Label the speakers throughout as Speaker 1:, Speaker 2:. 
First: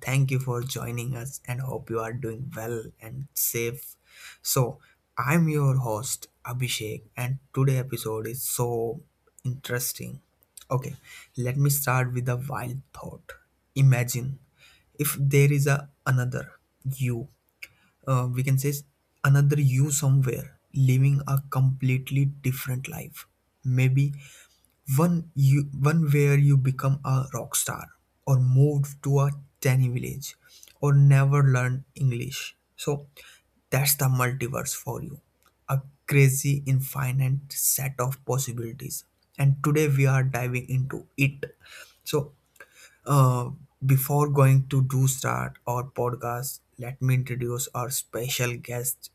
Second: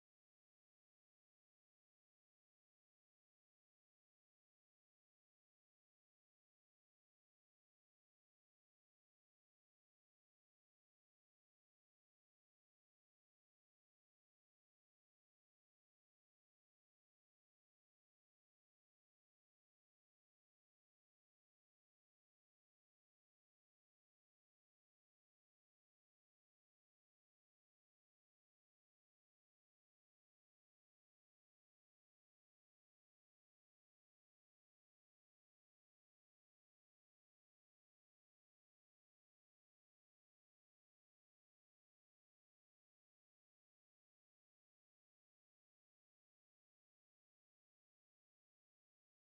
Speaker 1: thank you for joining us. And hope you are doing well and safe. So, I'm your host, Abhishek. And today episode is so interesting. Okay, let me start with a wild thought. Imagine if there is a another you we can say another you somewhere living a completely different life, maybe one you, one where you become a rock star, or moved to a tiny village, or never learned english. So that's the multiverse for you, a crazy infinite set of possibilities, and today we are diving into it. so uh, before going to do start our podcast, let me introduce our special guest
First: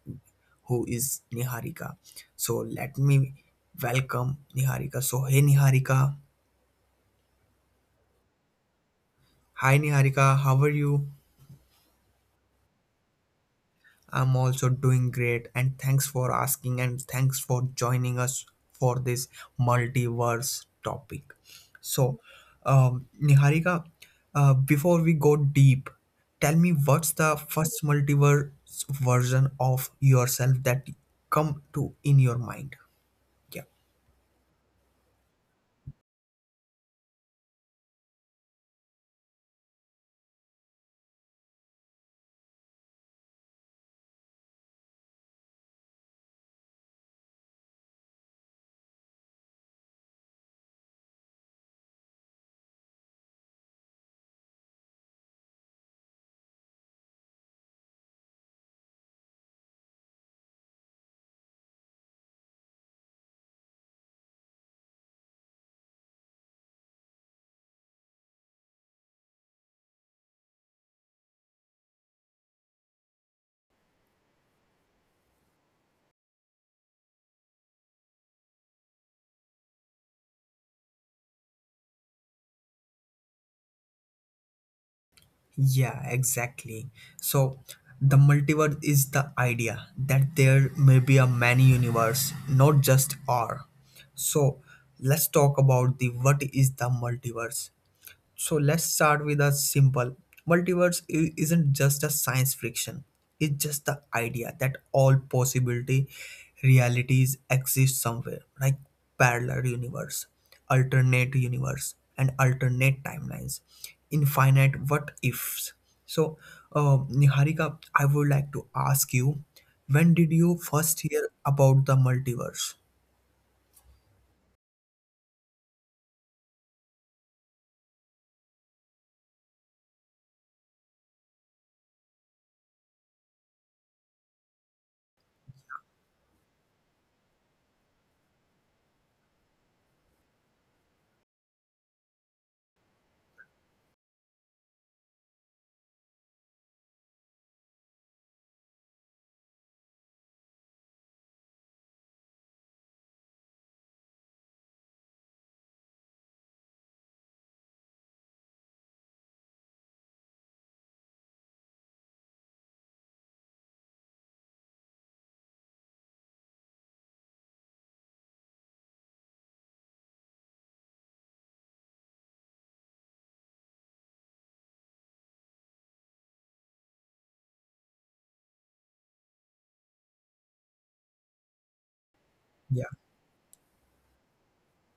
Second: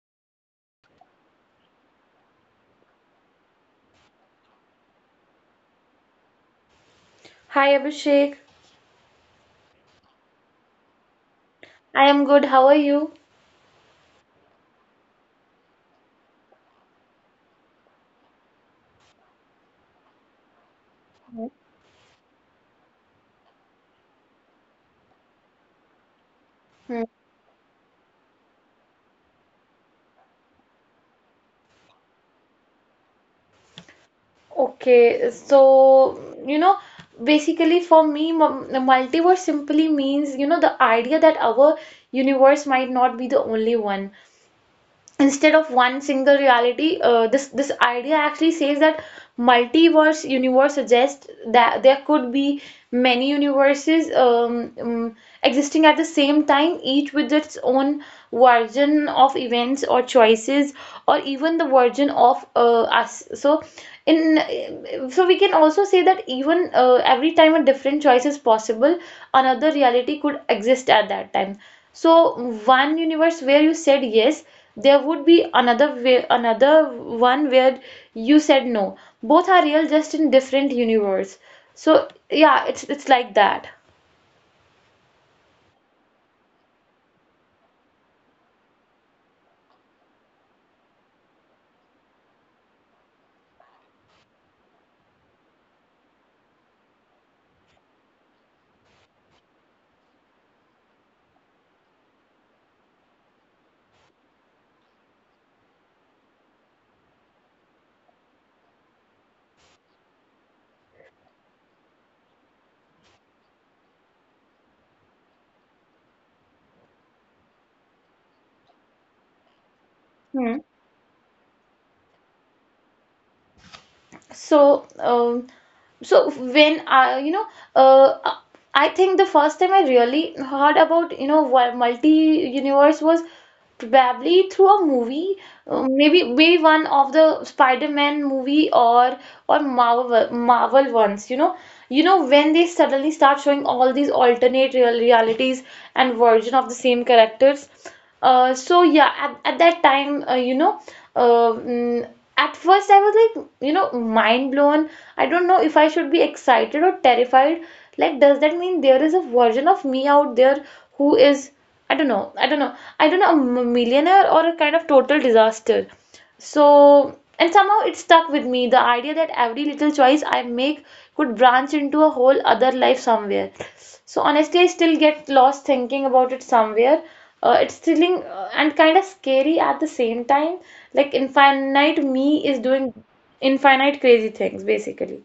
Speaker 1: who is Niharika. So let me welcome Niharika. So hey Niharika.
Speaker 2: Hi Abhishek,
Speaker 1: Hi Niharika, how are you?
Speaker 2: I am good. How are you?
Speaker 1: I'm also doing great, and thanks for asking, and thanks for joining us for this multiverse topic.
Speaker 2: Mhm.
Speaker 1: So, Niharika, before we go deep, tell me
Speaker 2: Hmm.
Speaker 1: what's the first multiverse version of yourself that come to in your mind? Yeah.
Speaker 2: Okay, so you know, basically for me, the multiverse simply means the idea that our universe might not be the only one. Instead of one single reality, this idea actually says that multiverse universe suggests that there could be many universes, um, existing at the same time, each with its own version of events or choices, or even the version of us. So in, so we can also say that, even every time a different choice is possible, another reality could exist at that time. So one universe where you said yes, there would be another way, another one where you said no. Both are real, just in different universe. So yeah, it's like that.
Speaker 1: Yeah, exactly. So the multiverse is the idea that there may be a many universe, not just R. So let's talk about the what is the multiverse. So let's start with a simple. Isn't just a science fiction. It's just the idea that all possibility realities exist somewhere, like parallel universe, alternate universe, and alternate timelines, infinite what ifs. So, uh, Niharika, I would like to ask you, when
Speaker 2: Hmm.
Speaker 1: did you first hear about the multiverse?
Speaker 2: So so when I, uh, I think the first time I really heard about, multi universe was probably through a movie, maybe one of the Spider-Man movie, or Marvel ones. You know, you know, when they suddenly start showing all these alternate realities and version of the same characters. So yeah, at that time, uh, mm, at first I was like, you know, mind blown. I don't know if I should be excited or terrified. Like, does that mean there is a version of me out there who is, I don't know. I don't know. I don't know, a millionaire or a kind of total disaster. So, and somehow it stuck with me, the idea that every little choice I make could branch into a whole other life somewhere. So, honestly, I still get lost thinking about it somewhere. It's thrilling, and kind of scary at the same time. Like, infinite me is doing infinite crazy things, basically.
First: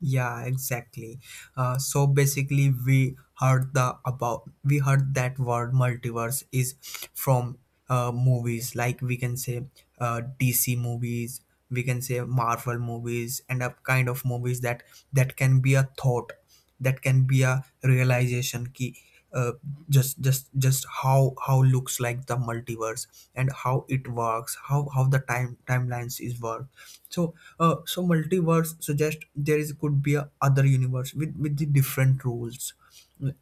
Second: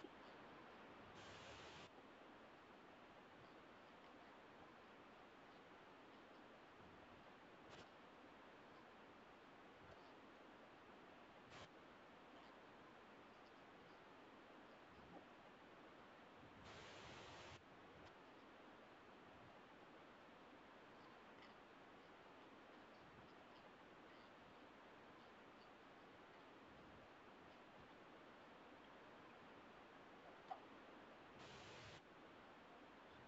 Speaker 1: Yeah, exactly. So basically, we heard that word multiverse is from movies, like we can say DC movies, we can say Marvel movies, and a kind of movies that that can be a thought, that can be a realization key. Uh, just how looks like the multiverse and how it works, how the time timelines is work. So so multiverse suggests there is could be a other universe with the different rules.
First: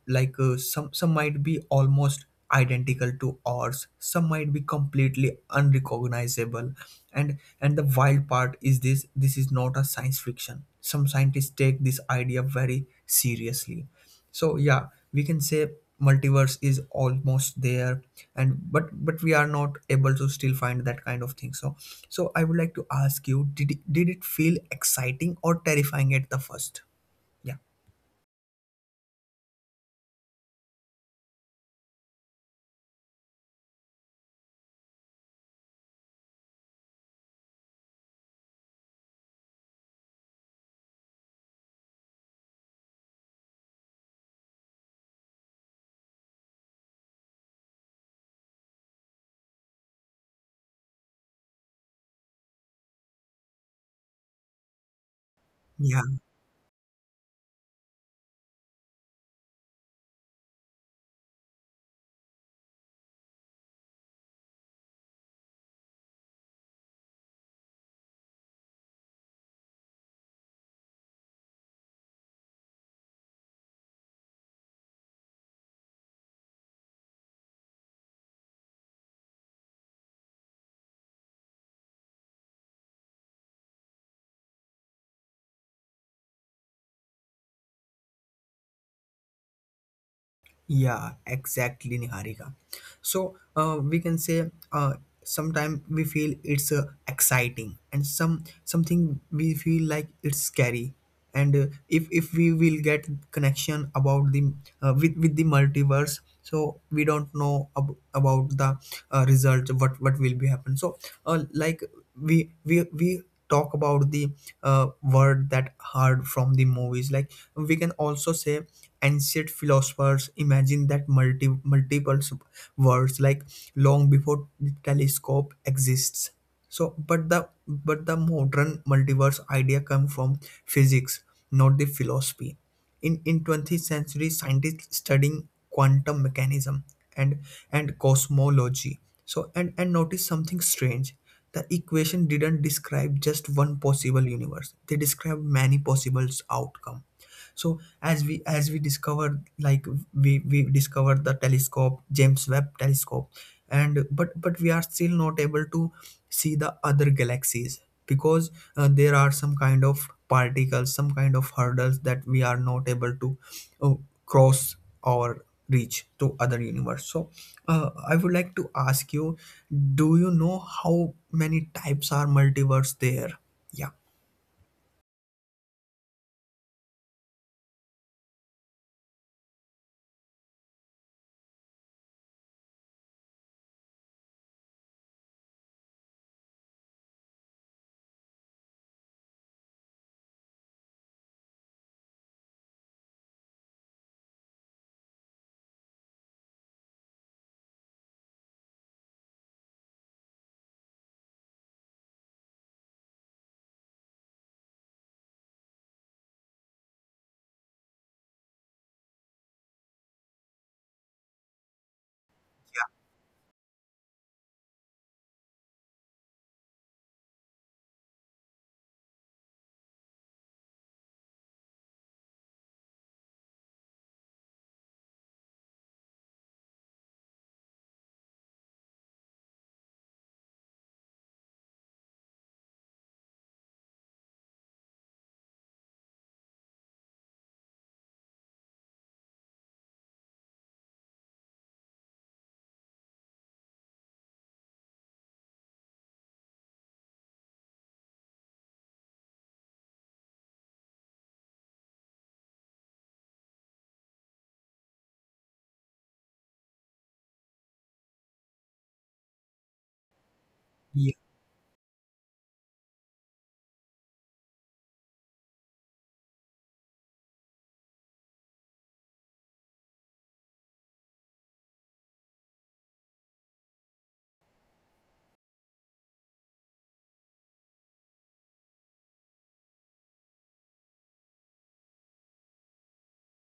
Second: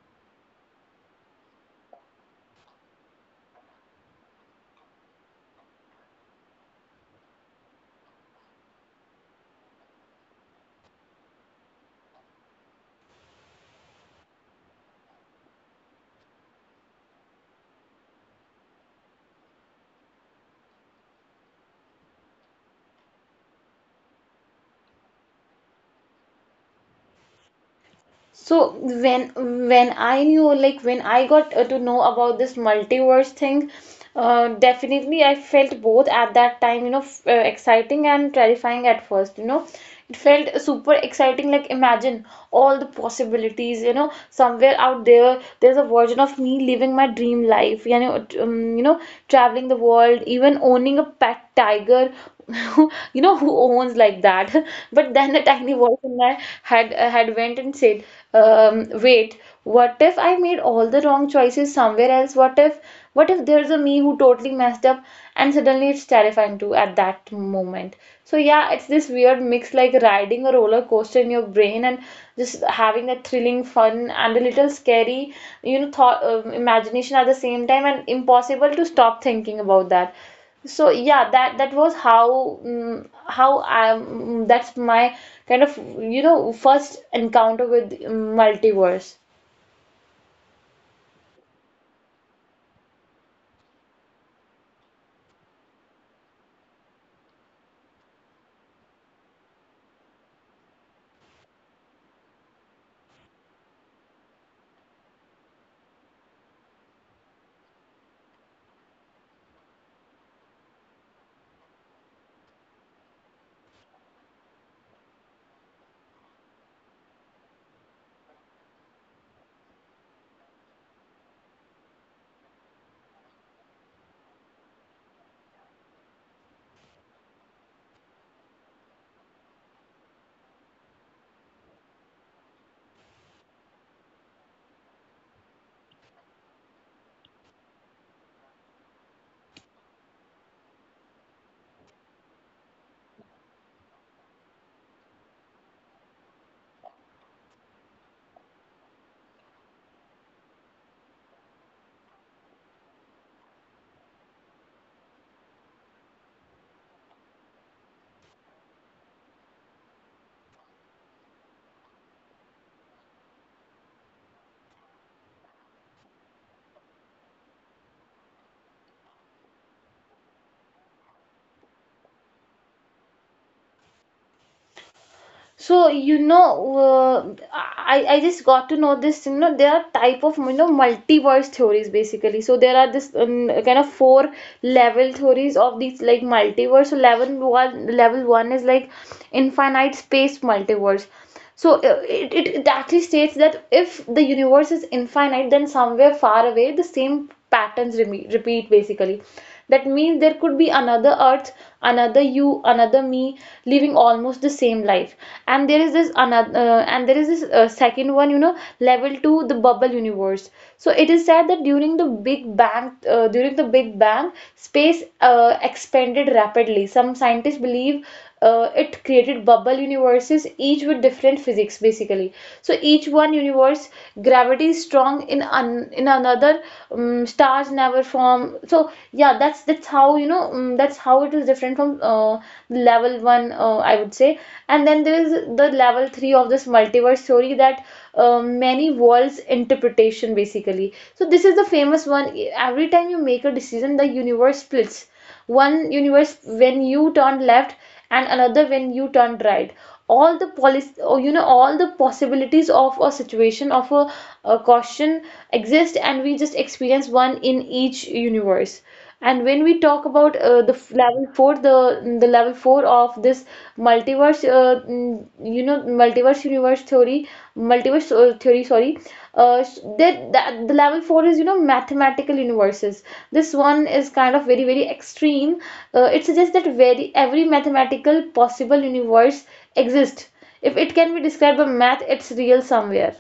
Speaker 1: Like some might be almost identical to ours, some might be completely unrecognizable, and the wild part is this: this is not a science fiction. Some scientists take this idea very seriously. So yeah, we can say multiverse is almost there, and but we are not able to still find that kind of thing. So so I would like to ask you, did it feel exciting or terrifying at the first? Yeah
Speaker 2: So when I knew, like when I got to know about this multiverse thing, definitely I felt both at that time. You know, exciting and terrifying at first, you know. It felt super exciting, like imagine all the possibilities. You know, somewhere out there, there's a version of me living my dream life, you know, traveling the world, even owning a pet tiger, you know, who owns like that. But then a
Speaker 1: yeah.
Speaker 2: tiny voice in my head had went and said, um, wait, what if I made all the wrong choices somewhere else? What if there's a me who totally messed up? And suddenly it's terrifying too at that moment. So yeah, it's this weird mix, like riding a roller coaster in your brain, and just having a thrilling fun and a little scary, you know, thought, imagination at the same time, and impossible to stop thinking about that. So yeah, that was how how I, that's my kind of, you know, first encounter with multiverse.
Speaker 1: Yeah, exactly, Niharika. So we can say sometimes we feel it's exciting, and some something we feel like it's scary. And if we will get connection about the with the multiverse, so we don't know about the result, what will be happen. So like we talk about the word that hard from the movies, like we can also say ancient philosophers imagine that multiple words like long before the telescope exists. So but the modern multiverse idea come from physics, not the philosophy. In 20th century scientists studying quantum mechanism and and cosmology. So and and notice something strange. The equation didn't describe just one possible universe, they described many possible outcomes. So as we discovered, like we discovered the telescope, james webb telescope. And but we are still not able to see the other galaxies because there are some kind of particles, some kind of hurdles that we are not able to uh, cross or reach to other universe. So I would like to ask you, do you know how many types are multiverse there?
Speaker 2: So you know, I just got to know this. You know, there are type of, you know, multiverse theories basically. So there are this, kind of four level theories of these, like multiverse. So level one is like infinite space multiverse. So it actually states that if the universe is infinite, then somewhere far away, the same patterns repeat basically. That means there could be another Earth, another you, another me, living almost the same life. And there is this another, and there is this second one, you know, level two, the bubble universe. So it is said that during the Big Bang, space expanded rapidly. Some scientists believe it created bubble universes, each with different physics basically. So each one universe, gravity is strong in in another. Stars never form. So yeah, that's how, you know, that's how it is different from level one. I would say. And then there is the level three of this multiverse theory, that many worlds interpretation basically. So this is the famous one. Every time you make a decision, the universe splits. One universe when you turn left, and another when you turn right. All the policy, or you know, all the possibilities of a situation of a question exist, and we just experience one in each universe. And when we talk about
Speaker 1: Yeah.
Speaker 2: level 4, the level 4 of this multiverse multiverse, mm, you know, multiverse universe theory, multiverse theory, sorry. That the level four is, you know, mathematical universes. This one is kind of very extreme. It suggests that very every mathematical possible universe exists. If it can be described by math, it's real somewhere.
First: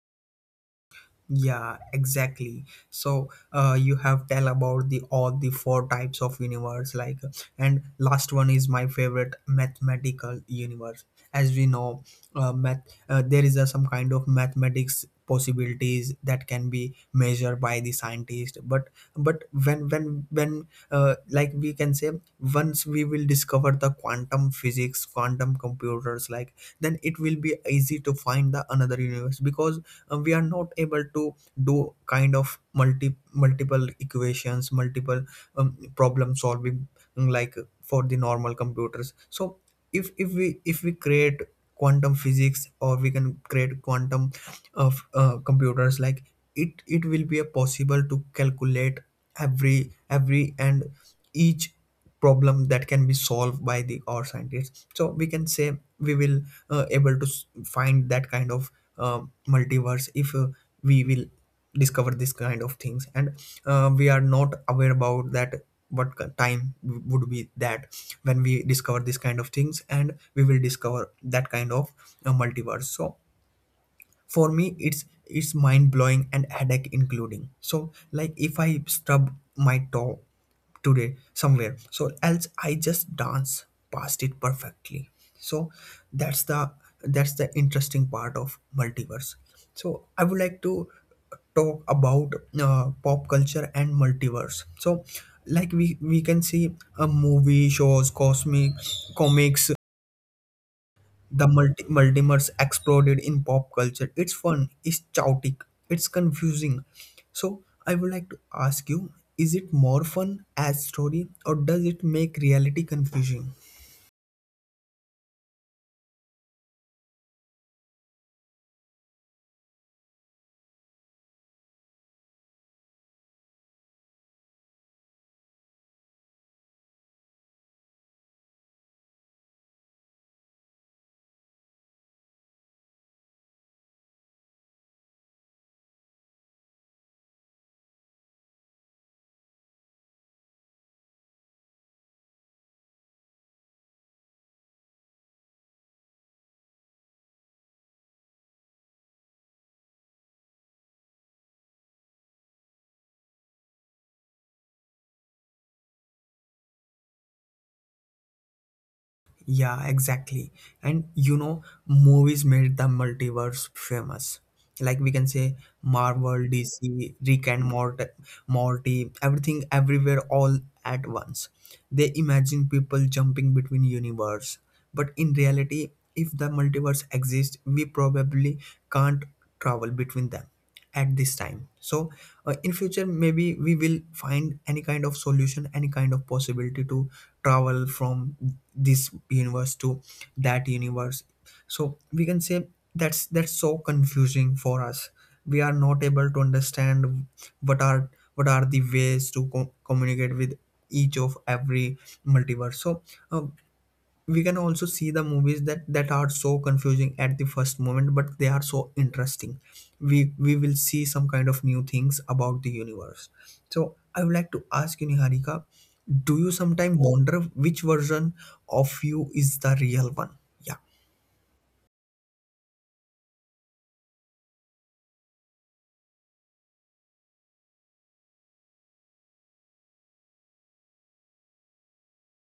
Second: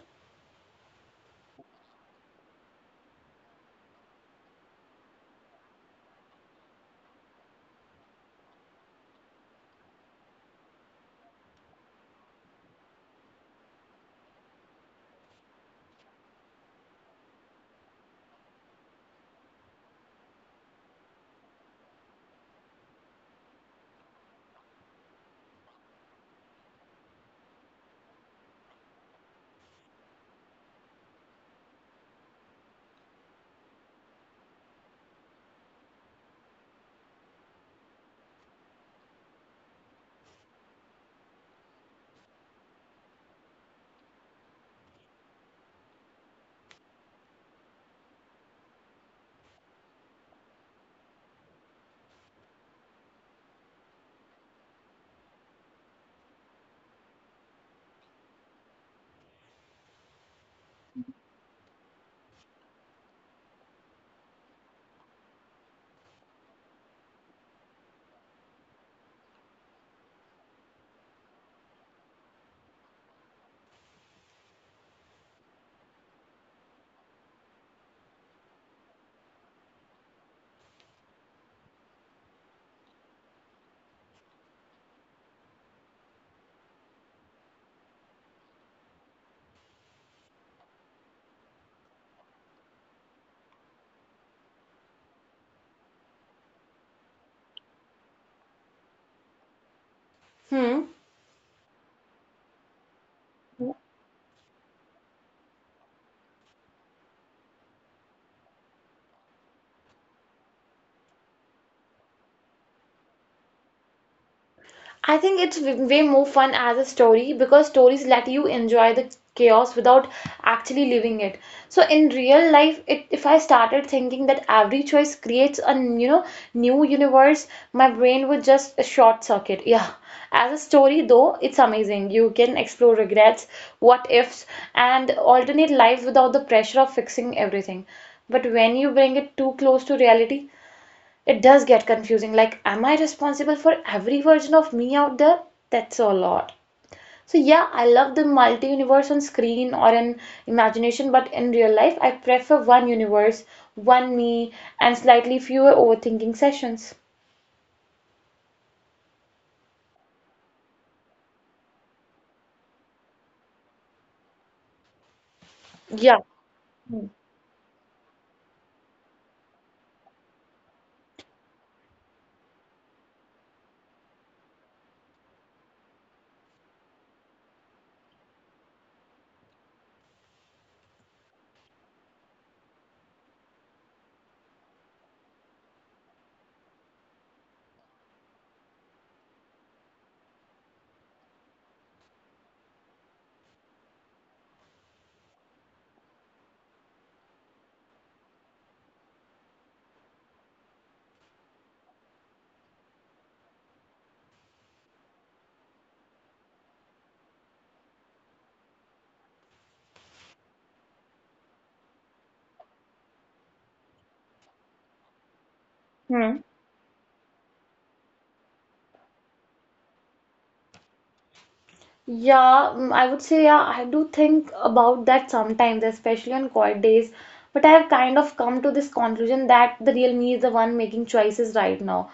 Speaker 1: Yeah, exactly. So you have tell about the all the four types of universe, like, and last one is my favorite, mathematical universe. As we know, math there is a, some kind of mathematics possibilities that can be measured by the scientist. But when like we can say, once we will discover the quantum physics, quantum computers, like, then it will be easy to find the another universe because we are not able to do kind of multiple equations, multiple problem solving, like for the normal computers. So if we create quantum physics, or we can create quantum of computers, like it will be a possible to calculate every and each problem that can be solved by the our scientists. So we can say we will able to find that kind of uh, multiverse if we will discover this kind of things. And we are not aware about that, what time would be that when we discover this kind of things, and we will discover that kind of multiverse. So for me, it's mind blowing and headache including. So like if I stub my toe today, somewhere so else I just dance past it perfectly. So that's the that's the interesting part of multiverse. So I would like to talk about pop culture and multiverse. So like we can see a movie shows, cosmic comics,
Speaker 2: Hmm.
Speaker 1: the multimers exploded in pop culture. It's fun, it's chaotic, it's confusing. So, I would like to ask you, is it more fun as story, or does it make reality confusing?
Speaker 2: I think it's way more fun as a story, because stories let you enjoy the chaos without actually living it. So in real life, it, if I started thinking that every choice creates a you know, new universe, my brain would just a short circuit. Yeah. As a story though, it's amazing. You can explore regrets, what ifs, and alternate lives without the pressure of fixing everything. But when you bring it too close to reality, it does get confusing. Like, am I responsible for every version of me out there? That's a lot. So, yeah, I love the multi universe on screen or in imagination, but in real life, I prefer one universe, one me, and slightly fewer overthinking sessions.
Speaker 1: Yeah, exactly. And you know, movies made the multiverse famous. Like we can say
Speaker 2: Yeah.
Speaker 1: Marvel, DC, Rick and Morty, everything, everywhere, all at once. They imagine people jumping between universe. But in reality, if the multiverse exists, we probably can't travel between them at this time. So in future, maybe we will find any kind of solution, any kind of possibility to travel from this universe to that universe. So we can say that's so confusing for us, we are not able to understand what are what are the ways to communicate with each of every multiverse. So uh, we can also see the movies that that are so confusing at the first moment, but they are so interesting. We will see some kind of new things about the universe. So I would like to ask you, Niharika, do you
Speaker 2: Hmm.
Speaker 1: sometimes wonder which version of you is the real one? Yeah.
Speaker 2: Yeah, I would say, yeah, I do think about that sometimes, especially on quiet days. But I have kind of come to this conclusion that the real me is the one making choices right now.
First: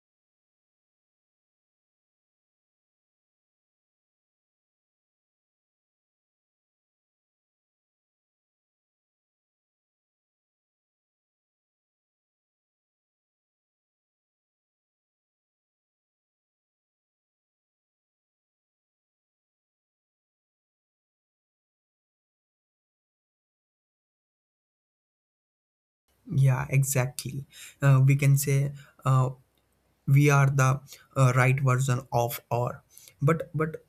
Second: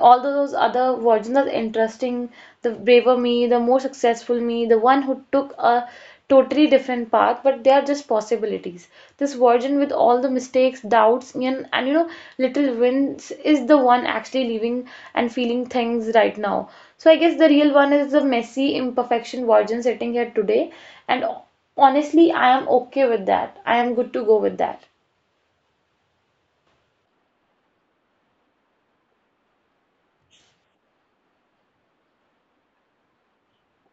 Speaker 2: All those other versions are interesting, the braver me, the more successful me, the one who took a totally different path, but they are just possibilities. This version with all the mistakes, doubts, and, you know, little wins is the one actually living and feeling things right now. So I guess the real one is the messy imperfection version sitting here today, and honestly, I am okay with that. I am good to go with that.
Speaker 1: Yeah, exactly. We can say uh, we are the right version of, or but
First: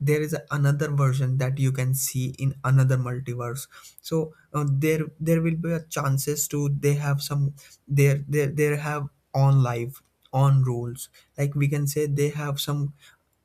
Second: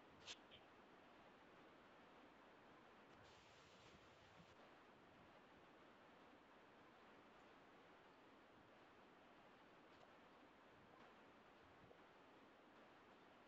Speaker 1: there is another version that you can see in another multiverse. So there will be a chances to, they have some, there they have on life, on rules. Like we can say they have some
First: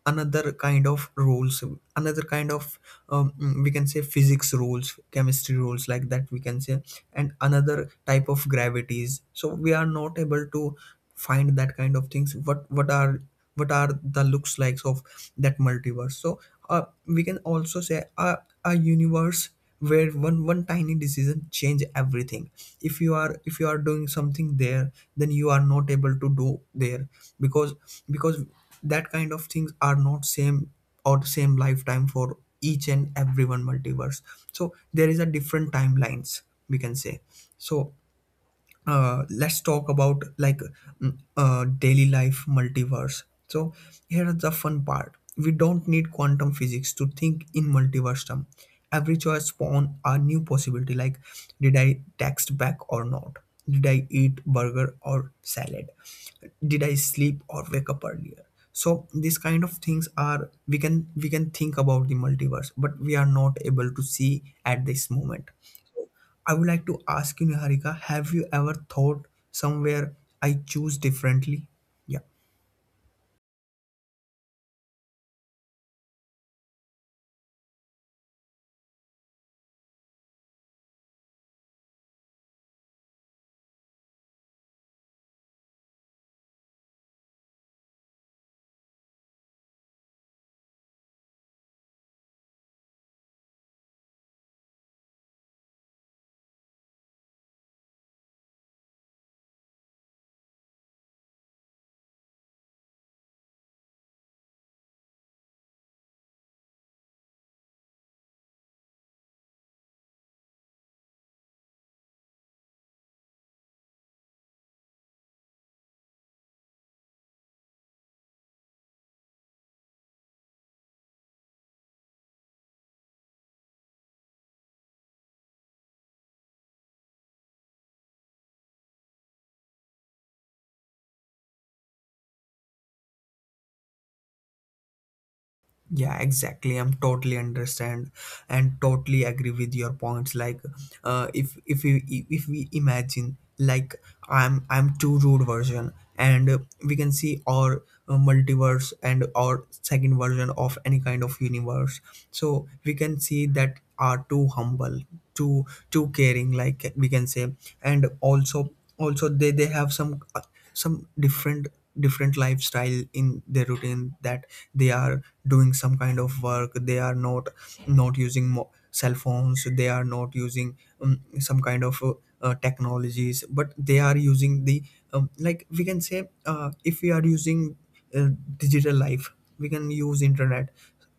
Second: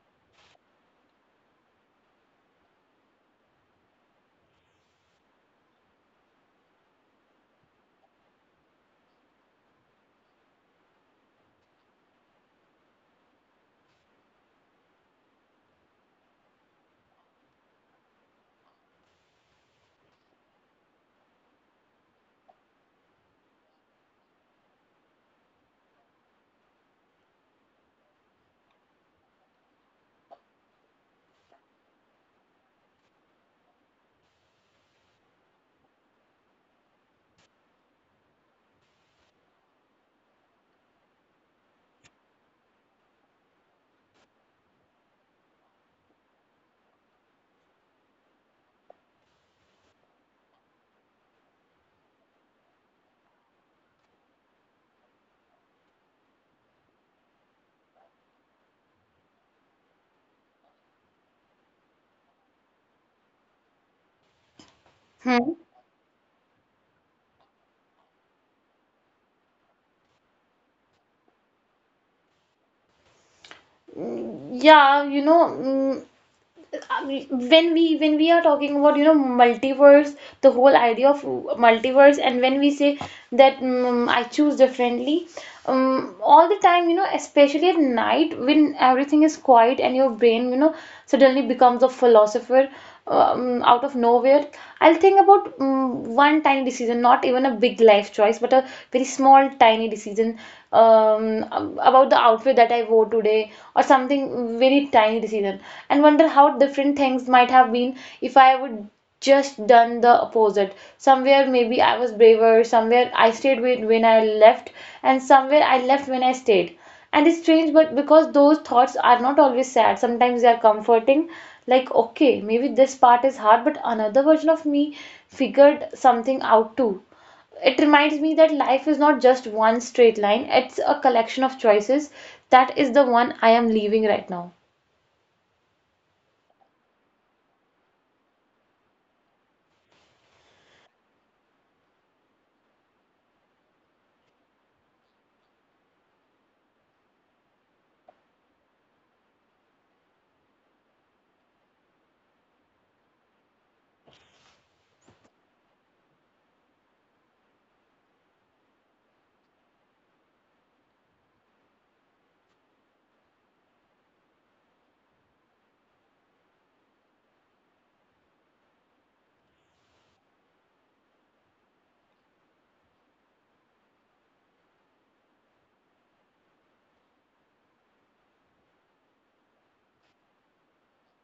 Speaker 1: another kind of rules, another kind of we can say physics rules, chemistry rules, like that, we can say, and another type of gravities. So we are not able to find that kind of things, what are the looks likes of that multiverse. So we can also say a universe where one tiny decision change everything. If you are doing something there, then you are not able to do there because because that kind of things are not same, or same lifetime for each and every one multiverse. So there is a different timelines, we can say. So let's talk about, like, daily life multiverse. So here's the fun part. We don't need quantum physics to think in multiverse term. Every choice spawn a new possibility, like did I text back or not? Did I eat burger or salad? Did I sleep or wake up earlier? So these kind of things are, we can think about the multiverse, but we are not able to see at this
Speaker 2: Hmm.
Speaker 1: moment. I would like to ask you, Niharika, have you ever thought somewhere I choose differently? Yeah.
Speaker 2: Yeah, you know, I mean, when we are talking about, you know, multiverse, the whole idea of multiverse, and when we say that, I choose differently, all the time. You know, especially at night when everything is quiet and your brain, you know, suddenly becomes a philosopher, out of nowhere. I'll think about, one tiny decision, not even a big life choice, but a very small tiny decision, um, about the outfit that I wore today, or something very tiny decision, and wonder how different things might have been if I would just done the opposite. Somewhere maybe I was braver, somewhere I stayed with when I left, and somewhere I left when I stayed. And it's strange, but because those thoughts are not always sad, sometimes they are comforting. Like, okay, maybe this part is hard, but another version of me figured something out too. It reminds me that life is not just one straight line, it's a collection of choices, that is the one I am leaving right now.
Speaker 1: Yeah, exactly. I'm totally understand and totally agree with your points. Like, uh, if if we if we imagine, like, I'm too rude version, and we can see our multiverse and our second version of any kind of universe. So we can see that are too humble, too too caring. Like we can say, and also they have some some different lifestyle in their routine that they are doing some kind of work, they are not using cell phones, they are not using some kind of technologies, but they are using the like we can say, if we are using uh, digital life, we can use internet.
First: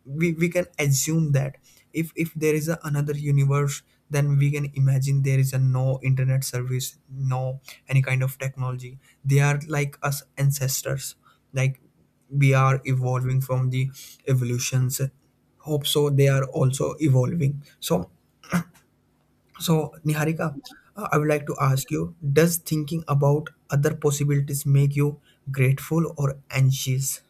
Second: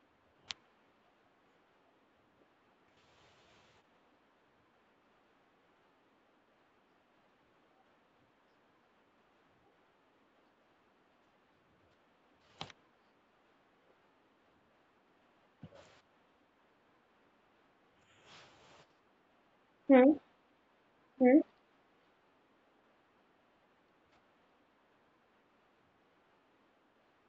Speaker 1: We can assume that if there is another universe, then we can imagine there is a no internet service, no any kind of technology. They are like us ancestors. Like, we are evolving from the evolutions, hope so. They are also evolving. So
Speaker 2: Hmm.
Speaker 1: Niharika, I would like to ask you, does thinking about other possibilities make you grateful or anxious?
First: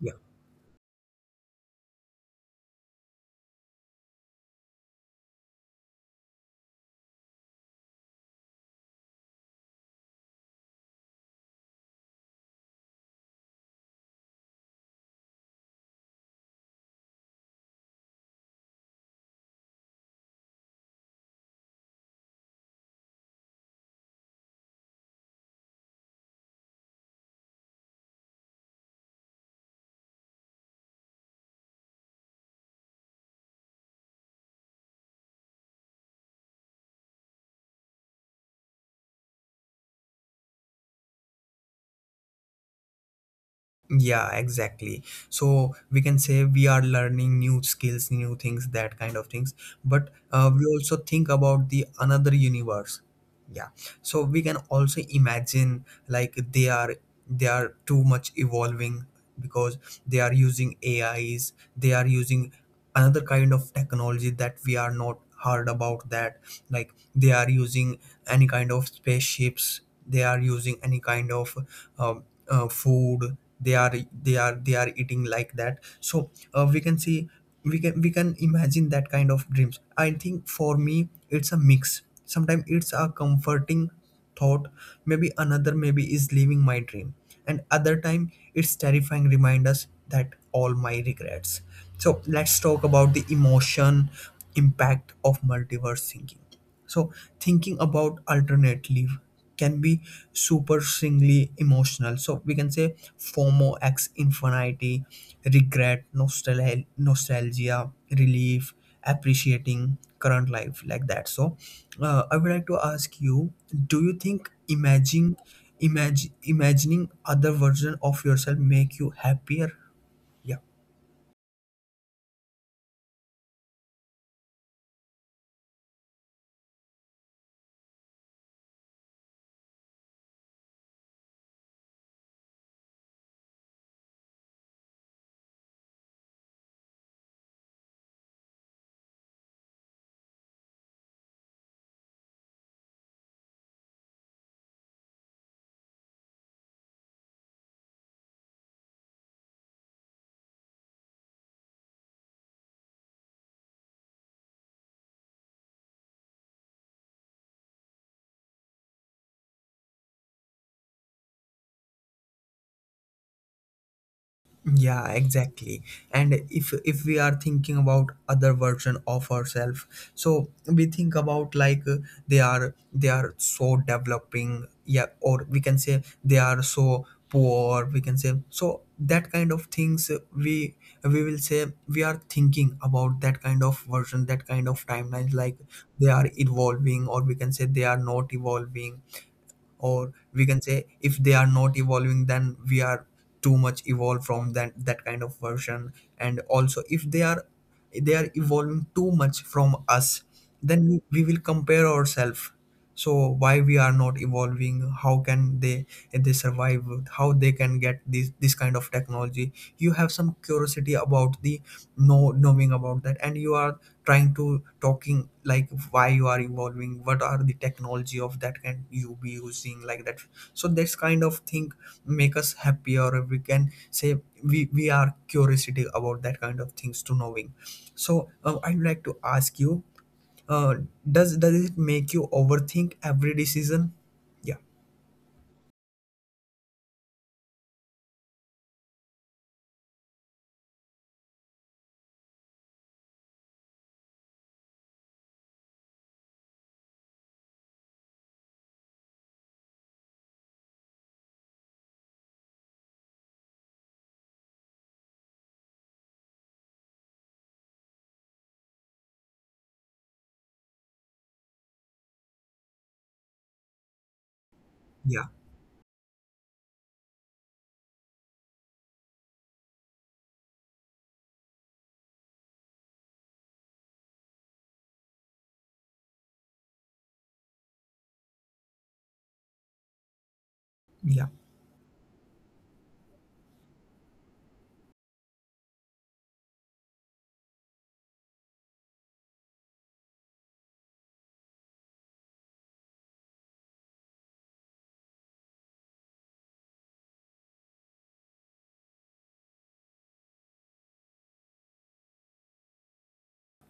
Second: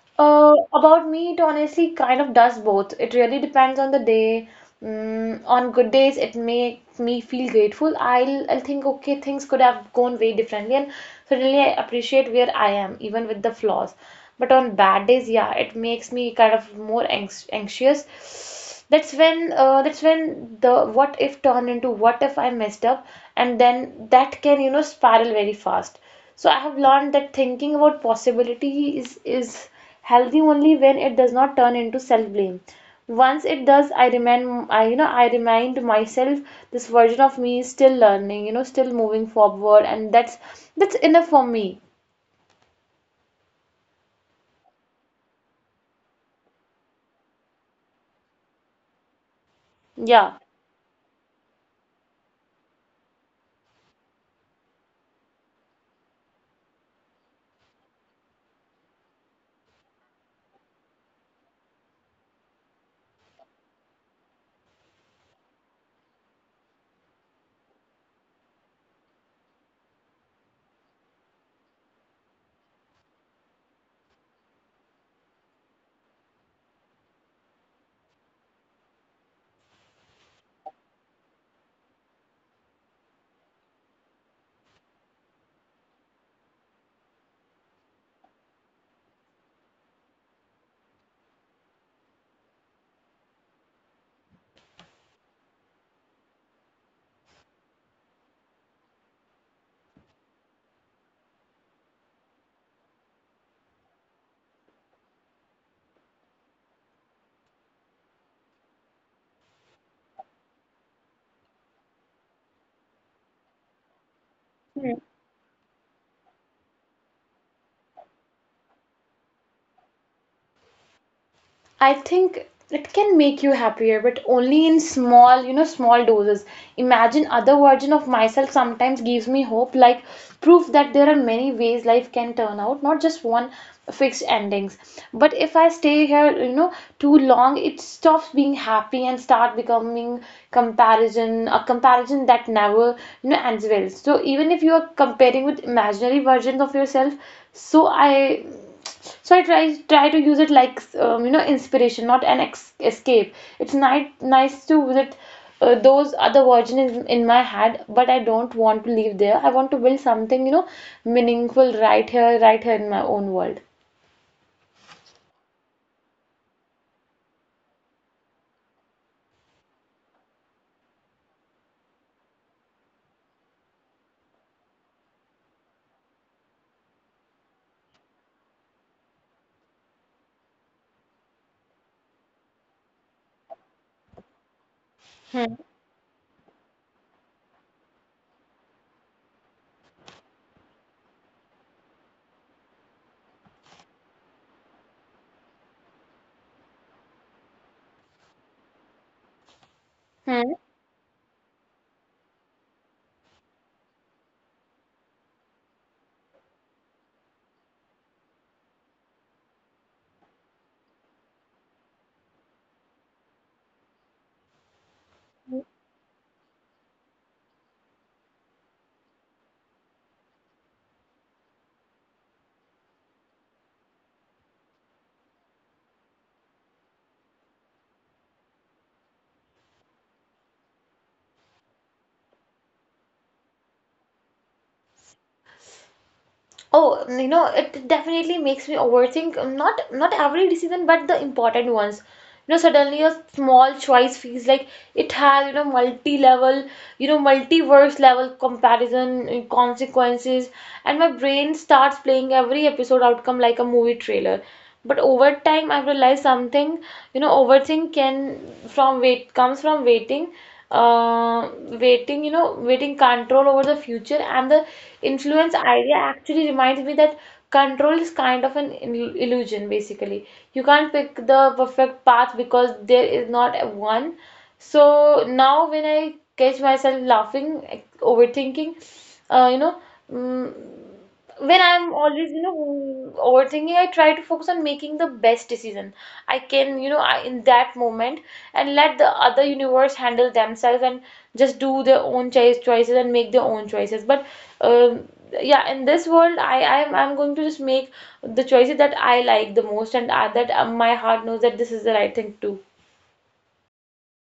Speaker 1: Yeah.
Speaker 2: About me, it honestly kind of does both. It really depends on the day. On good days, it makes me feel grateful. I'll think, okay, things could have gone way differently, and suddenly I appreciate where I am, even with the flaws. But on bad days, yeah, it makes me kind of more anxious. That's when, that's when the what if turned into what if I messed up, and then that can, you know, spiral very fast. So I have learned that thinking about possibility is healthy only when it does not turn into self-blame. Once it does, I, you know, I remind myself, this version of me is still learning, you know, still moving forward, and that's enough for me.
Speaker 1: Yeah, exactly. So we can say we are learning new skills, new things, that kind of things. But
Speaker 2: Yeah.
Speaker 1: we also think about the another universe. Yeah. So we can also imagine like they are too much evolving because they are using ais, they are using another kind of technology that we are not heard about that. Like they are using any kind of spaceships, they are using any kind of um, food they are, they are eating like that. So we can see, we can imagine that kind of dreams. I think for me it's a mix. Sometimes it's a comforting thought, maybe another maybe is living my dream. And other time it's terrifying reminders that all my regrets. So let's talk about the emotion impact of multiverse thinking. So thinking about alternate leave can be supersingly emotional. So we can say FOMO, X infinity, regret, nostalgia, relief, appreciating current life, like that. So I would like to ask you, do you think imagine imagine imagining other version of yourself make you happier? Yeah.
Speaker 2: I think it can make you happier, but only in small, you know, small doses. Imagine other version of myself sometimes gives me hope, like proof that there are many ways life can turn out, not just one fixed endings. But if I stay here, you know, too long, it stops being happy and start becoming comparison, a comparison that never, you know, ends well. So even if you are comparing with imaginary versions of yourself, so I so I try to use it like, you know, inspiration, not an escape. It's nice, nice to visit those other versions in my head, but I don't want to leave there. I want to build something, you know, meaningful, right here, right here in my own world.
Speaker 1: Yeah, exactly. And if we are thinking about other version of ourselves, so we think about like, they are so developing, yeah, or we can say they are so poor, we can say, so that kind of things. We will say we are thinking about that kind of version, that kind of timelines, like they are evolving, or we can say they are not evolving, or we can say if they are not evolving, then we are too much evolved from that kind of version. And also if they are evolving too much from us,
Speaker 2: Hmm.
Speaker 1: then we will compare ourselves. So why we are not evolving, how can they survive, how they can get this kind of technology? You have some curiosity about the knowing about that, and you are trying to talking like why you are evolving, what are the technology of that, can you be using like that? So this kind of thing make us happy, or we can say we are curiosity about that kind of things to knowing. So I'd like to ask you, uh, does it make you overthink every decision? Yeah.
Speaker 2: Oh, you know, it definitely makes me overthink, not every decision, but the important ones. You know, suddenly a small choice feels like it has, you know, multi-level, you know, multiverse level comparison consequences, and my brain starts playing every episode outcome like a movie trailer. But over time, I've realized something. You know, overthink can from wait comes from waiting, uh, waiting, you know, waiting control over the future. And the influence
Speaker 1: Yeah.
Speaker 2: idea actually reminds me that control is kind of an illusion, basically. You can't pick the perfect path because there is not one. So now when I catch myself laughing, overthinking, uh, you know, mm, when
Speaker 1: Yeah.
Speaker 2: I'm always, you know, overthinking, I try to focus on making the best decision I can, you know, I, in that moment, and let the other universe handle themselves and just do their own choices and make their own choices. But um yeah, in this world, I'm going to just make the choices that I like the most, and that my heart knows that this is the right thing to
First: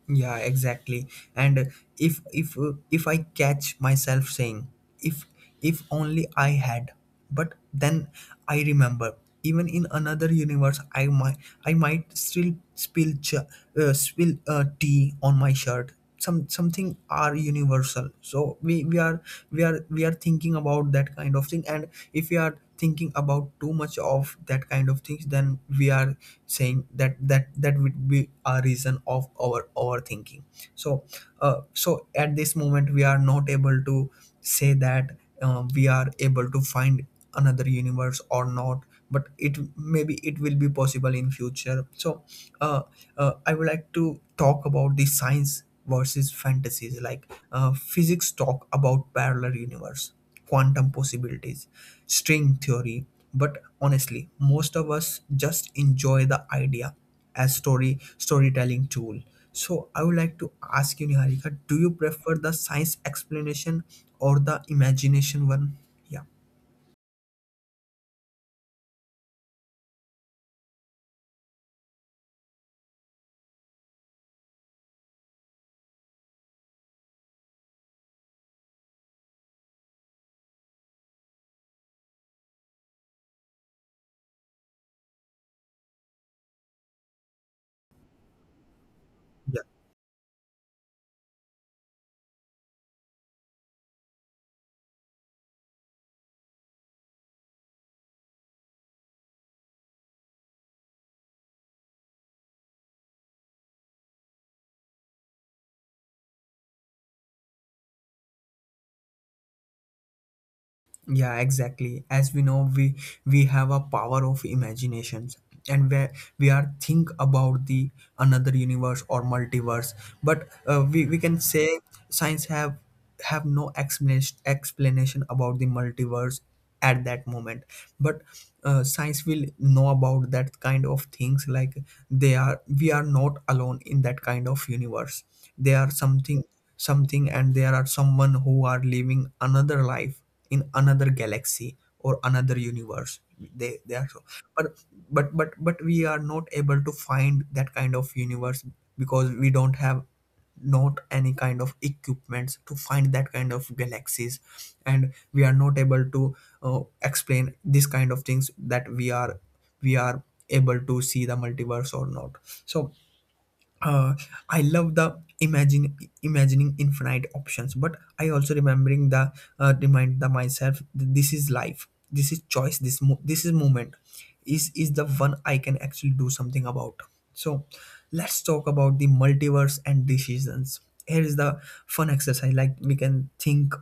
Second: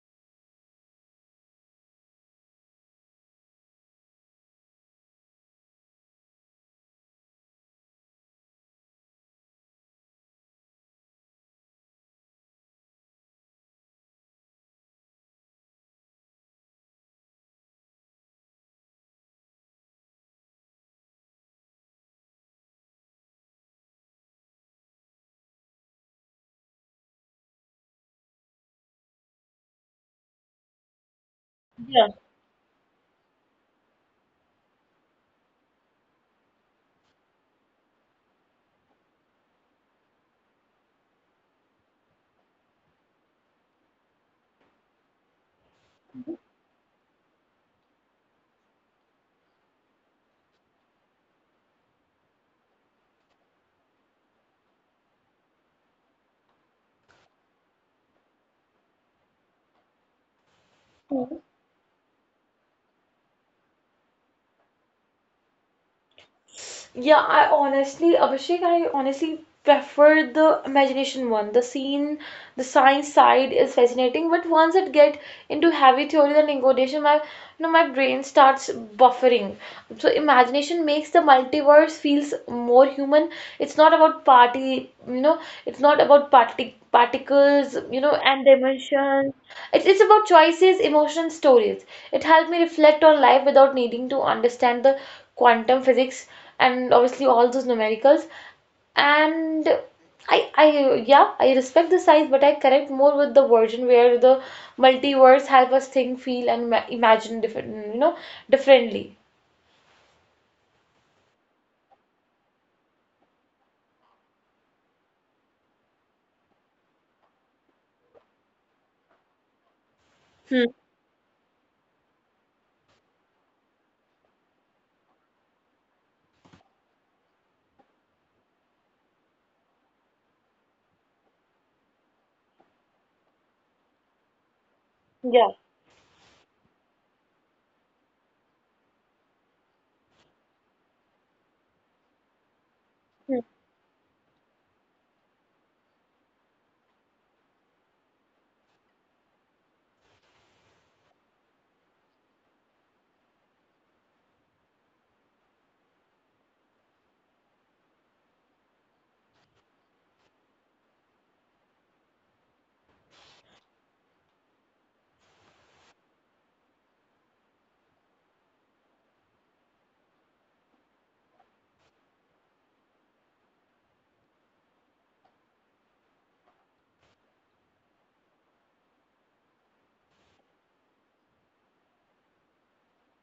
Speaker 1: Yeah, exactly. And if I catch myself saying if if only I had, but then I remember, even in another universe, I might I might still spill tea on my shirt. Some something are universal. So we are thinking about that kind of thing. And if we are thinking about too much of that kind of things, then we are saying that that would be a reason of our overthinking. So so at this
Speaker 2: do.
Speaker 1: moment we are not able to say that we are able to find another universe or not. But it maybe it will be possible in future. So uh, I would like to talk about the science versus fantasies. Like, physics talk about parallel universe, quantum possibilities, string theory, but honestly, most of us just enjoy the idea as storytelling tool. So I would like to ask you, Niharika, do
Speaker 2: Yeah.
Speaker 1: you prefer the science explanation or the imagination one? Yeah.
Speaker 2: Abhishek, I honestly prefer the imagination one. The science side is fascinating, but once it get into heavy theories and negotiation, my brain starts buffering. So imagination makes the multiverse feels more human. It's not about party, you know, it's not about party particles, you know, and dimensions. It's about choices, emotions, stories. It helped me reflect on life without needing to understand the quantum physics and obviously all those numericals. And yeah, I respect the science, but I connect more with the version where the multiverse help us think, feel, and imagine different, you know, differently.
Speaker 1: Yeah, exactly. As we know, we have a power of imaginations, and where we are think about the another universe or multiverse. But we
Speaker 2: Hmm.
Speaker 1: can say science have no explanation about the multiverse at that moment. But science will know about that kind of things. Like they are, we are not alone in that kind of universe. They are
Speaker 2: Yeah.
Speaker 1: something, and there are someone who are living another life in another galaxy or another universe, they are so. But but we are not able to find that kind of universe because we don't have not any kind of equipments to find that kind of galaxies, and we are not able to explain this kind of things that we are able to see the multiverse or not. So uh, I love the imagine imagining infinite options, but I also remembering the remind the myself that this is life, this is choice, this is moment, is the one I can actually do something about. So let's talk about the multiverse and decisions. Here is the fun exercise. Like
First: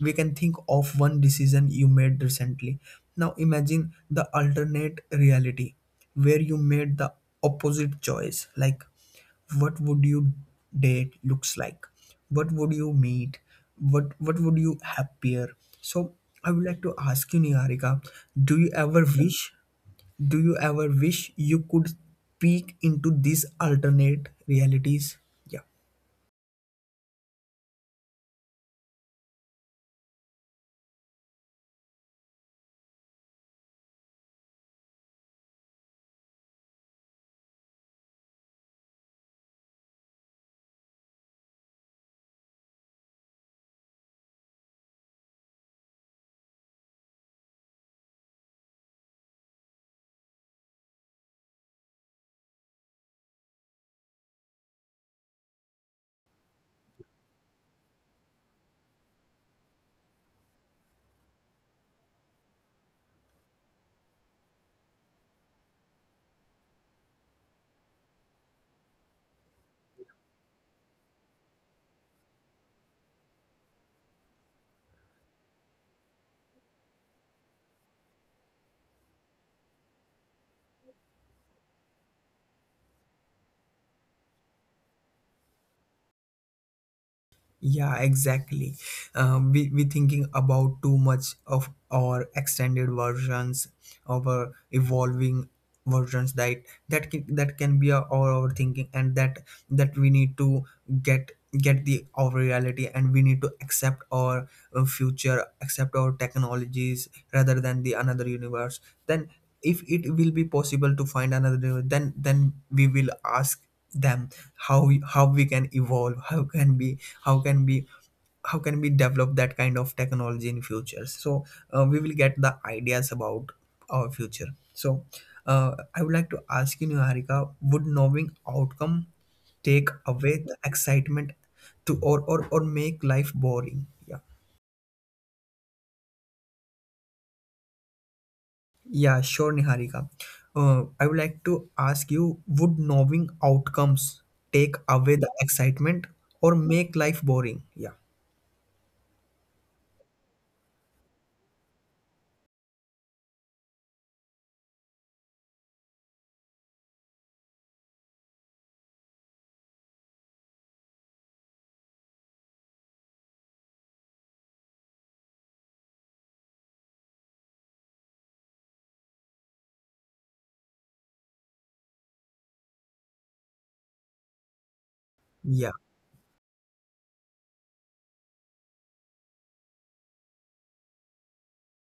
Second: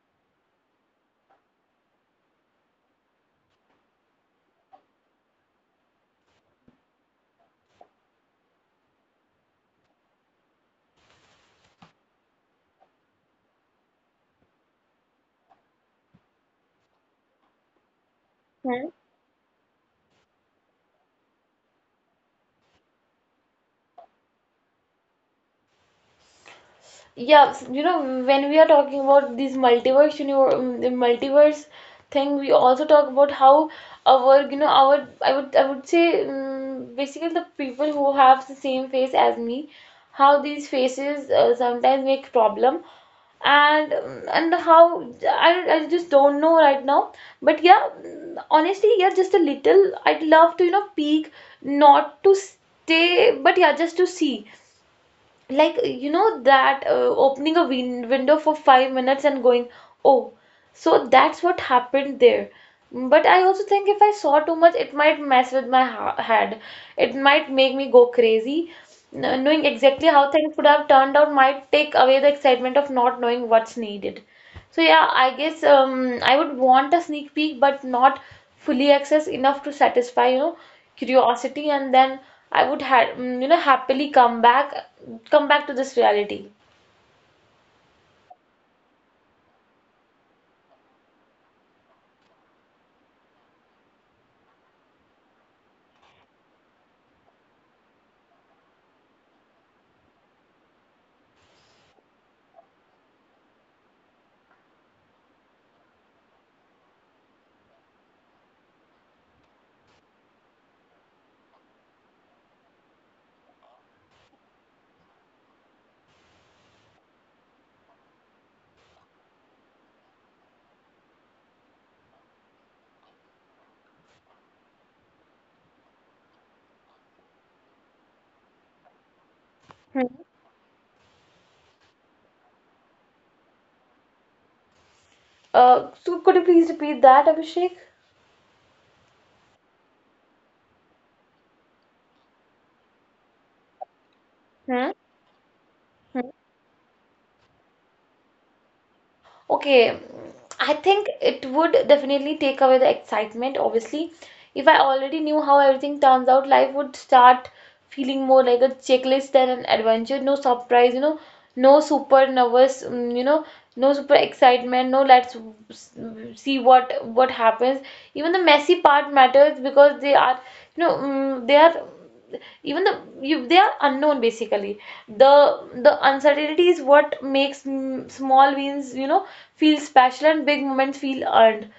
Speaker 1: we can think of one decision you made recently. Now imagine the alternate reality where you made the opposite choice. Like what would your date looks like, what would you meet, what would you appear? So I would like to ask you, Niharika, do you
Speaker 2: Hmm.
Speaker 1: ever wish do you ever wish you could peek into these alternate realities? Yeah.
Speaker 2: You know, when we are talking about these multiverse, you know, the multiverse thing, we also talk about how our, you know, our, I would say, basically the people who have the same face as me, how these faces sometimes make problem, and how I just don't know right now. But yeah, mm, honestly, yeah, just a little. I'd love to, you know, peek, not to stay, but yeah, just to see like, you know, that opening a window for 5 minutes and going, oh, so that's what happened there. But I also think if I saw too much, it might mess with my ha head. It might make me go crazy. Knowing exactly how things would have turned out might take away the excitement of not knowing what's needed. So yeah, I guess I would want a sneak peek, but not fully access enough to satisfy, you know, curiosity, and then I would you know, happily come back to this reality.
Speaker 1: Yeah, exactly. We thinking about too much of our extended versions, of our evolving versions, that that can be our thinking, and that we need to get get the our reality, and we need to accept our future, accept our technologies rather than the another universe. Then, if it will be possible to find another universe, then we will ask them how we, how can we how can we develop that kind of technology in future. So we will get the ideas about our future. So I would like to ask you, Niharika, would knowing outcome take
Speaker 2: Hmm.
Speaker 1: away the excitement to, or make life boring? Yeah.
Speaker 2: So could you please repeat that, Abhishek?
Speaker 1: Yeah, sure, Niharika. I would like to ask you, would knowing outcomes take
Speaker 2: Hmm.
Speaker 1: away the excitement or make life boring?
Speaker 2: Okay, mm, I think it would definitely take away the excitement, obviously. If I already knew how everything turns out, life would start feeling more like a checklist than an adventure. No surprise, you know, no super nervous, mm, you know, no super excitement, no let's w- s- w- see what happens. Even the messy part matters because they are, you know, mm, they are even they are unknown, basically. the
Speaker 1: Yeah. Yeah.
Speaker 2: the uncertainty is what makes, mm, small wins, you know, feel special, and big moments feel earned.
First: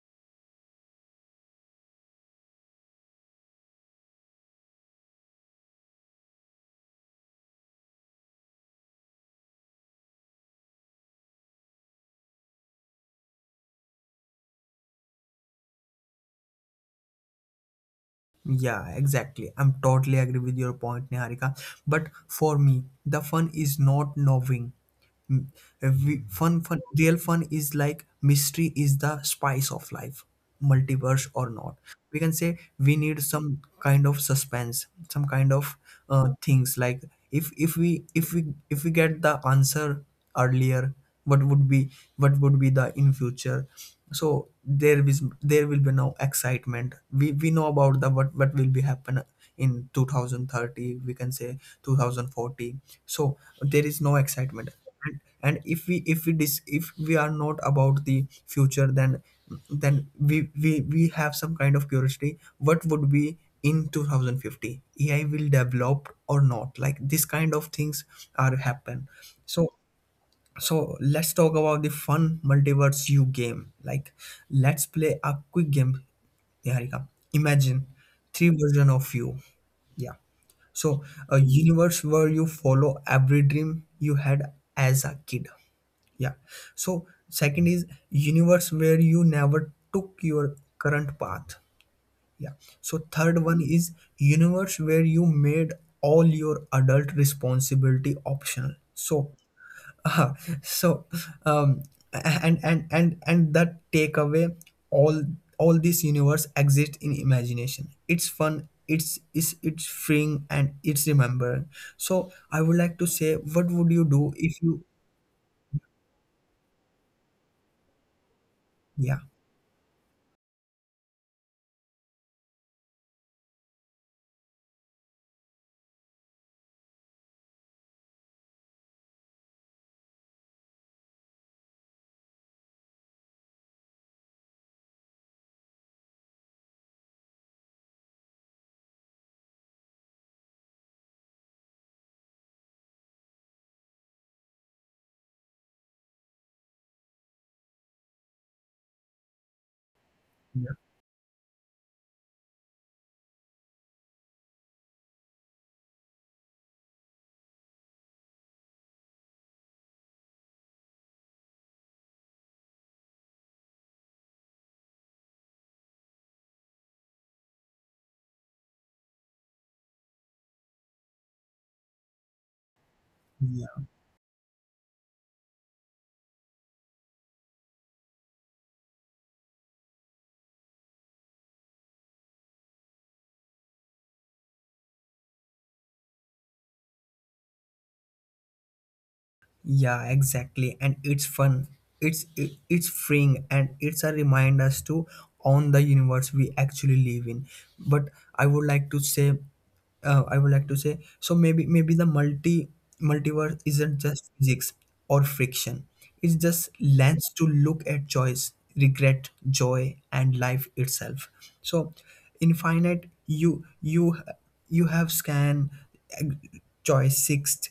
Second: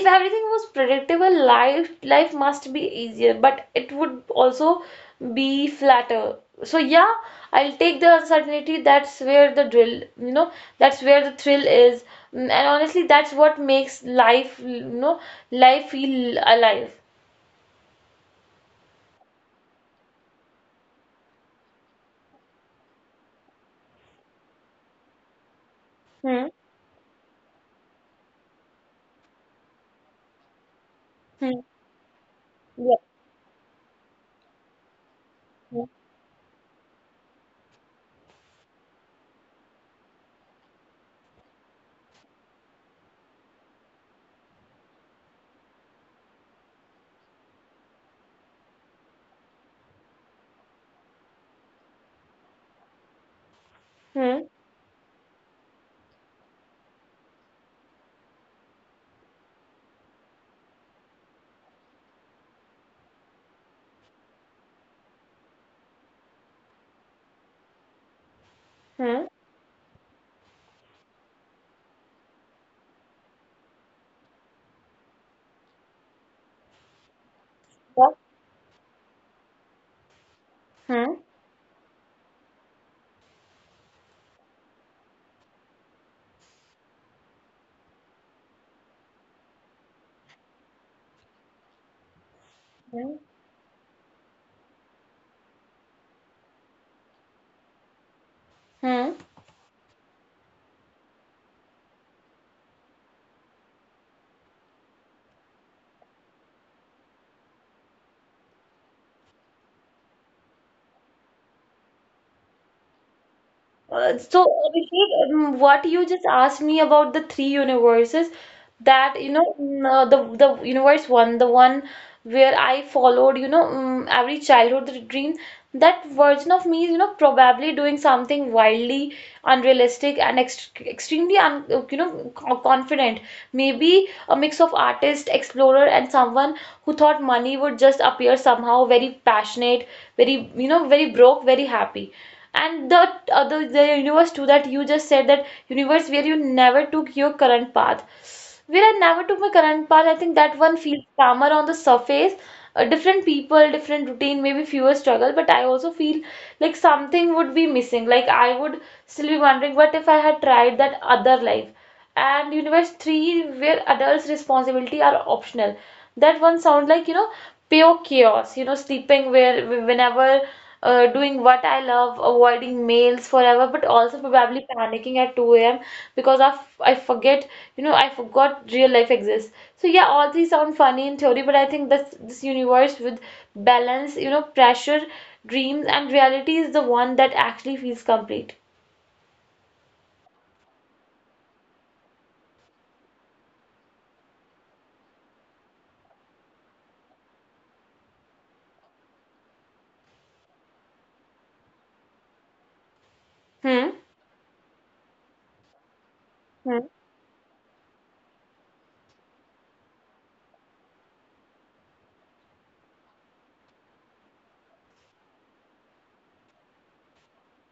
Speaker 2: If everything was predictable, life must be easier, but it would also be flatter. So yeah, I'll take the uncertainty. That's where the drill, you know, that's where the thrill is. Mm, and honestly, that's what makes life you know life feel alive.
Speaker 1: Yeah, exactly. I'm totally agree with your point, Niharika. But for me, the fun is not knowing. Mm,
Speaker 2: Hmm.
Speaker 1: Real fun is like mystery is the spice of life, multiverse or
Speaker 2: Hmm.
Speaker 1: not. We can say we
Speaker 2: Yeah.
Speaker 1: need some kind of suspense, some kind of
Speaker 2: Hmm.
Speaker 1: things. Like if if we if we if we get the answer earlier, what would be the in future? So there will be no excitement, we know about the what will be happen in 2030, we can say 2040. So there is no
Speaker 2: Hmm.
Speaker 1: excitement. And, if we are not about the future, then we have some kind of curiosity what would be in 2050, ai will develop or not, like this kind of things are happen.
Speaker 2: Hmm.
Speaker 1: So let's talk about the fun multiverse you game. Like, let's play a quick game, Niharika. Imagine
Speaker 2: Yeah.
Speaker 1: three version of you. Yeah. So
Speaker 2: Hmm.
Speaker 1: a universe where you follow every dream you had as a kid. Yeah. So second is universe where you never took your current path. Yeah. So
Speaker 2: Hmm.
Speaker 1: third one is universe where you made all your adult responsibility optional.
Speaker 2: Hmm.
Speaker 1: So ah, so um, and that takeaway all all this universe exists in imagination. It's fun, it's freeing, and it's remembering. So I would like to say, what would you do if you,
Speaker 2: Abhishek, what you just asked me about the three universes,
Speaker 1: yeah?
Speaker 2: that, you know, mm, the universe one, the one where I followed, you know, mm, every childhood dream, that version of me is, you know, probably doing something wildly unrealistic and extremely, un you know, co- confident. Maybe a mix of artist, explorer, and someone who thought money would just appear somehow. Very passionate, very, you know, very broke, very happy. And the other, the universe too that you just said, that universe where you never took your current path. Where I never took my current path, I think that
Speaker 1: Yeah.
Speaker 2: one feels calmer on the surface. Different people, different routine, maybe fewer struggle, but I also feel like something would be missing. Like I would still be wondering, what if I had tried that other life? And universe three, where adults' responsibility are optional. That one sound like, you know, pure chaos, you know, sleeping where whenever, doing what I love, avoiding mails forever, but also probably panicking at 2 a.m. because I forget, you know, I forgot real life exists. So yeah, all these sound funny in theory, but I think this universe with balance, you know, pressure, dreams, and reality is the one that actually feels complete.
Speaker 1: Yeah, exactly. And it's fun. It's freeing and it's a reminder us to own the universe we actually live in. But I would like to say so maybe the multiverse
Speaker 2: Hmm.
Speaker 1: isn't just physics or friction. It's just
Speaker 2: Hmm.
Speaker 1: lens to look at choice, regret, joy, and life itself. So, infinite, you have scan uh, choice sixth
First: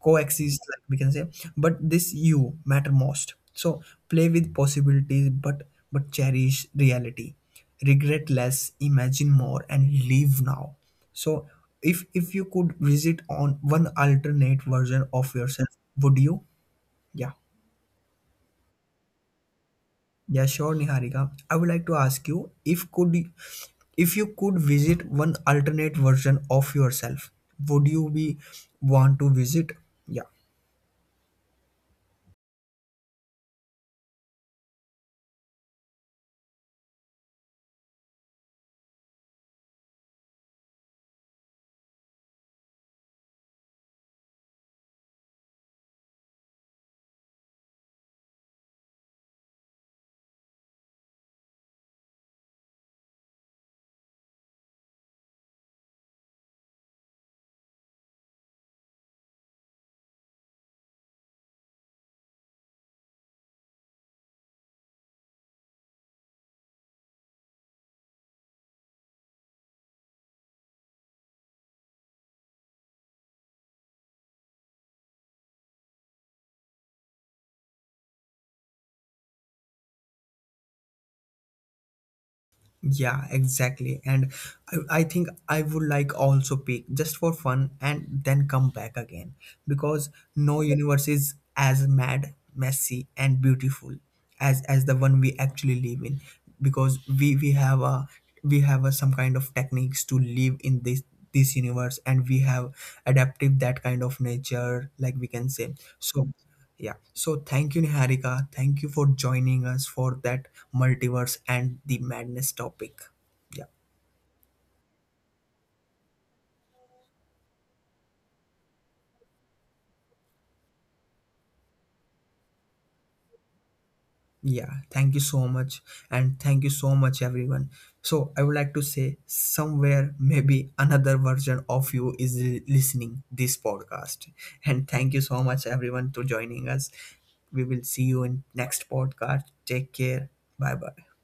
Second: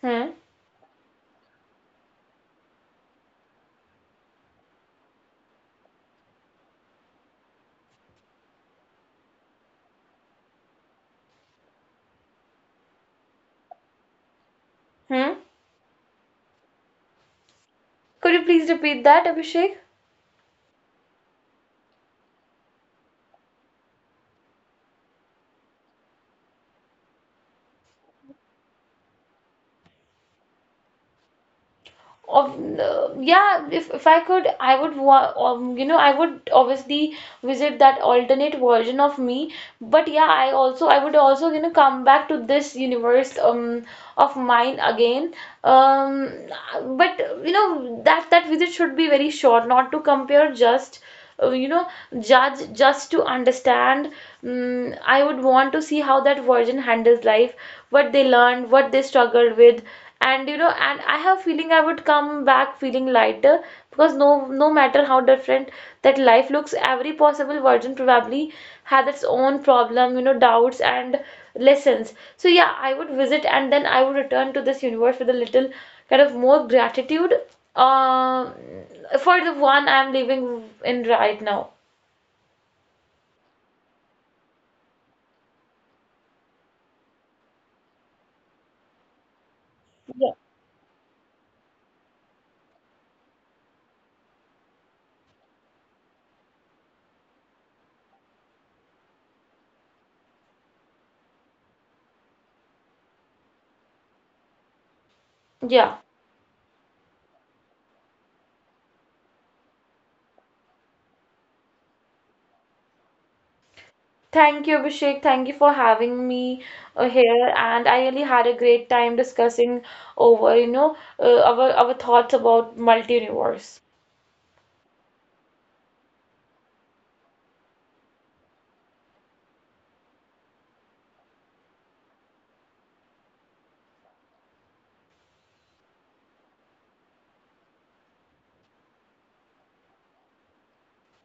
Speaker 2: Hmm.
Speaker 1: coexist, like we can say, but this you matter most. So play with possibilities, but cherish reality. Regret less, imagine more, and live now. So if you could visit on one alternate version
Speaker 2: Hmm.
Speaker 1: of yourself, would you? Yeah.
Speaker 2: Could you please repeat that, Abhishek?
Speaker 1: Yeah, sure, Niharika. I would like to ask you, if you could visit one alternate version of yourself, would you be want to visit? Yeah.
Speaker 2: Of Yeah, if I could, I would you know, I would obviously visit that alternate version of me. But yeah, I also, I would also, you know, come back to this universe of mine again. Um, but you know, that visit should be very short, not to compare, just uh, you know just to understand. Mm, I would want to see how that virgin handles life, what they learned, what they struggled with, and you know, and I have feeling I would come back feeling lighter, because no, no matter how different that life looks, every possible virgin probably had its own problem, you know, doubts and lessons. So yeah, I would visit and then I would return to this universe with a little kind of more gratitude um for the one I'm living in right now.
Speaker 1: Yeah, exactly. And I think I would like also pick just for fun and then come back again because
Speaker 2: Yeah.
Speaker 1: no universe is as mad, messy, and beautiful as the one we actually live in, because we have a some kind of techniques to live in this universe, and we have adaptive that kind of nature, like we can say.
Speaker 2: Yeah.
Speaker 1: So yeah. So thank you, Niharika. Thank you for joining us for that multiverse and the madness topic. Yeah.
Speaker 2: Thank you, Abhishek. Thank you for having me here, and I really had a great time discussing over, you know, our thoughts about multi-universe.
Speaker 1: Yeah. Thank you so much. And thank you so much, everyone. So I would like to say somewhere maybe another version of you is listening this podcast. And thank you so much everyone to joining us. We will see you in next podcast. Take care. Bye bye.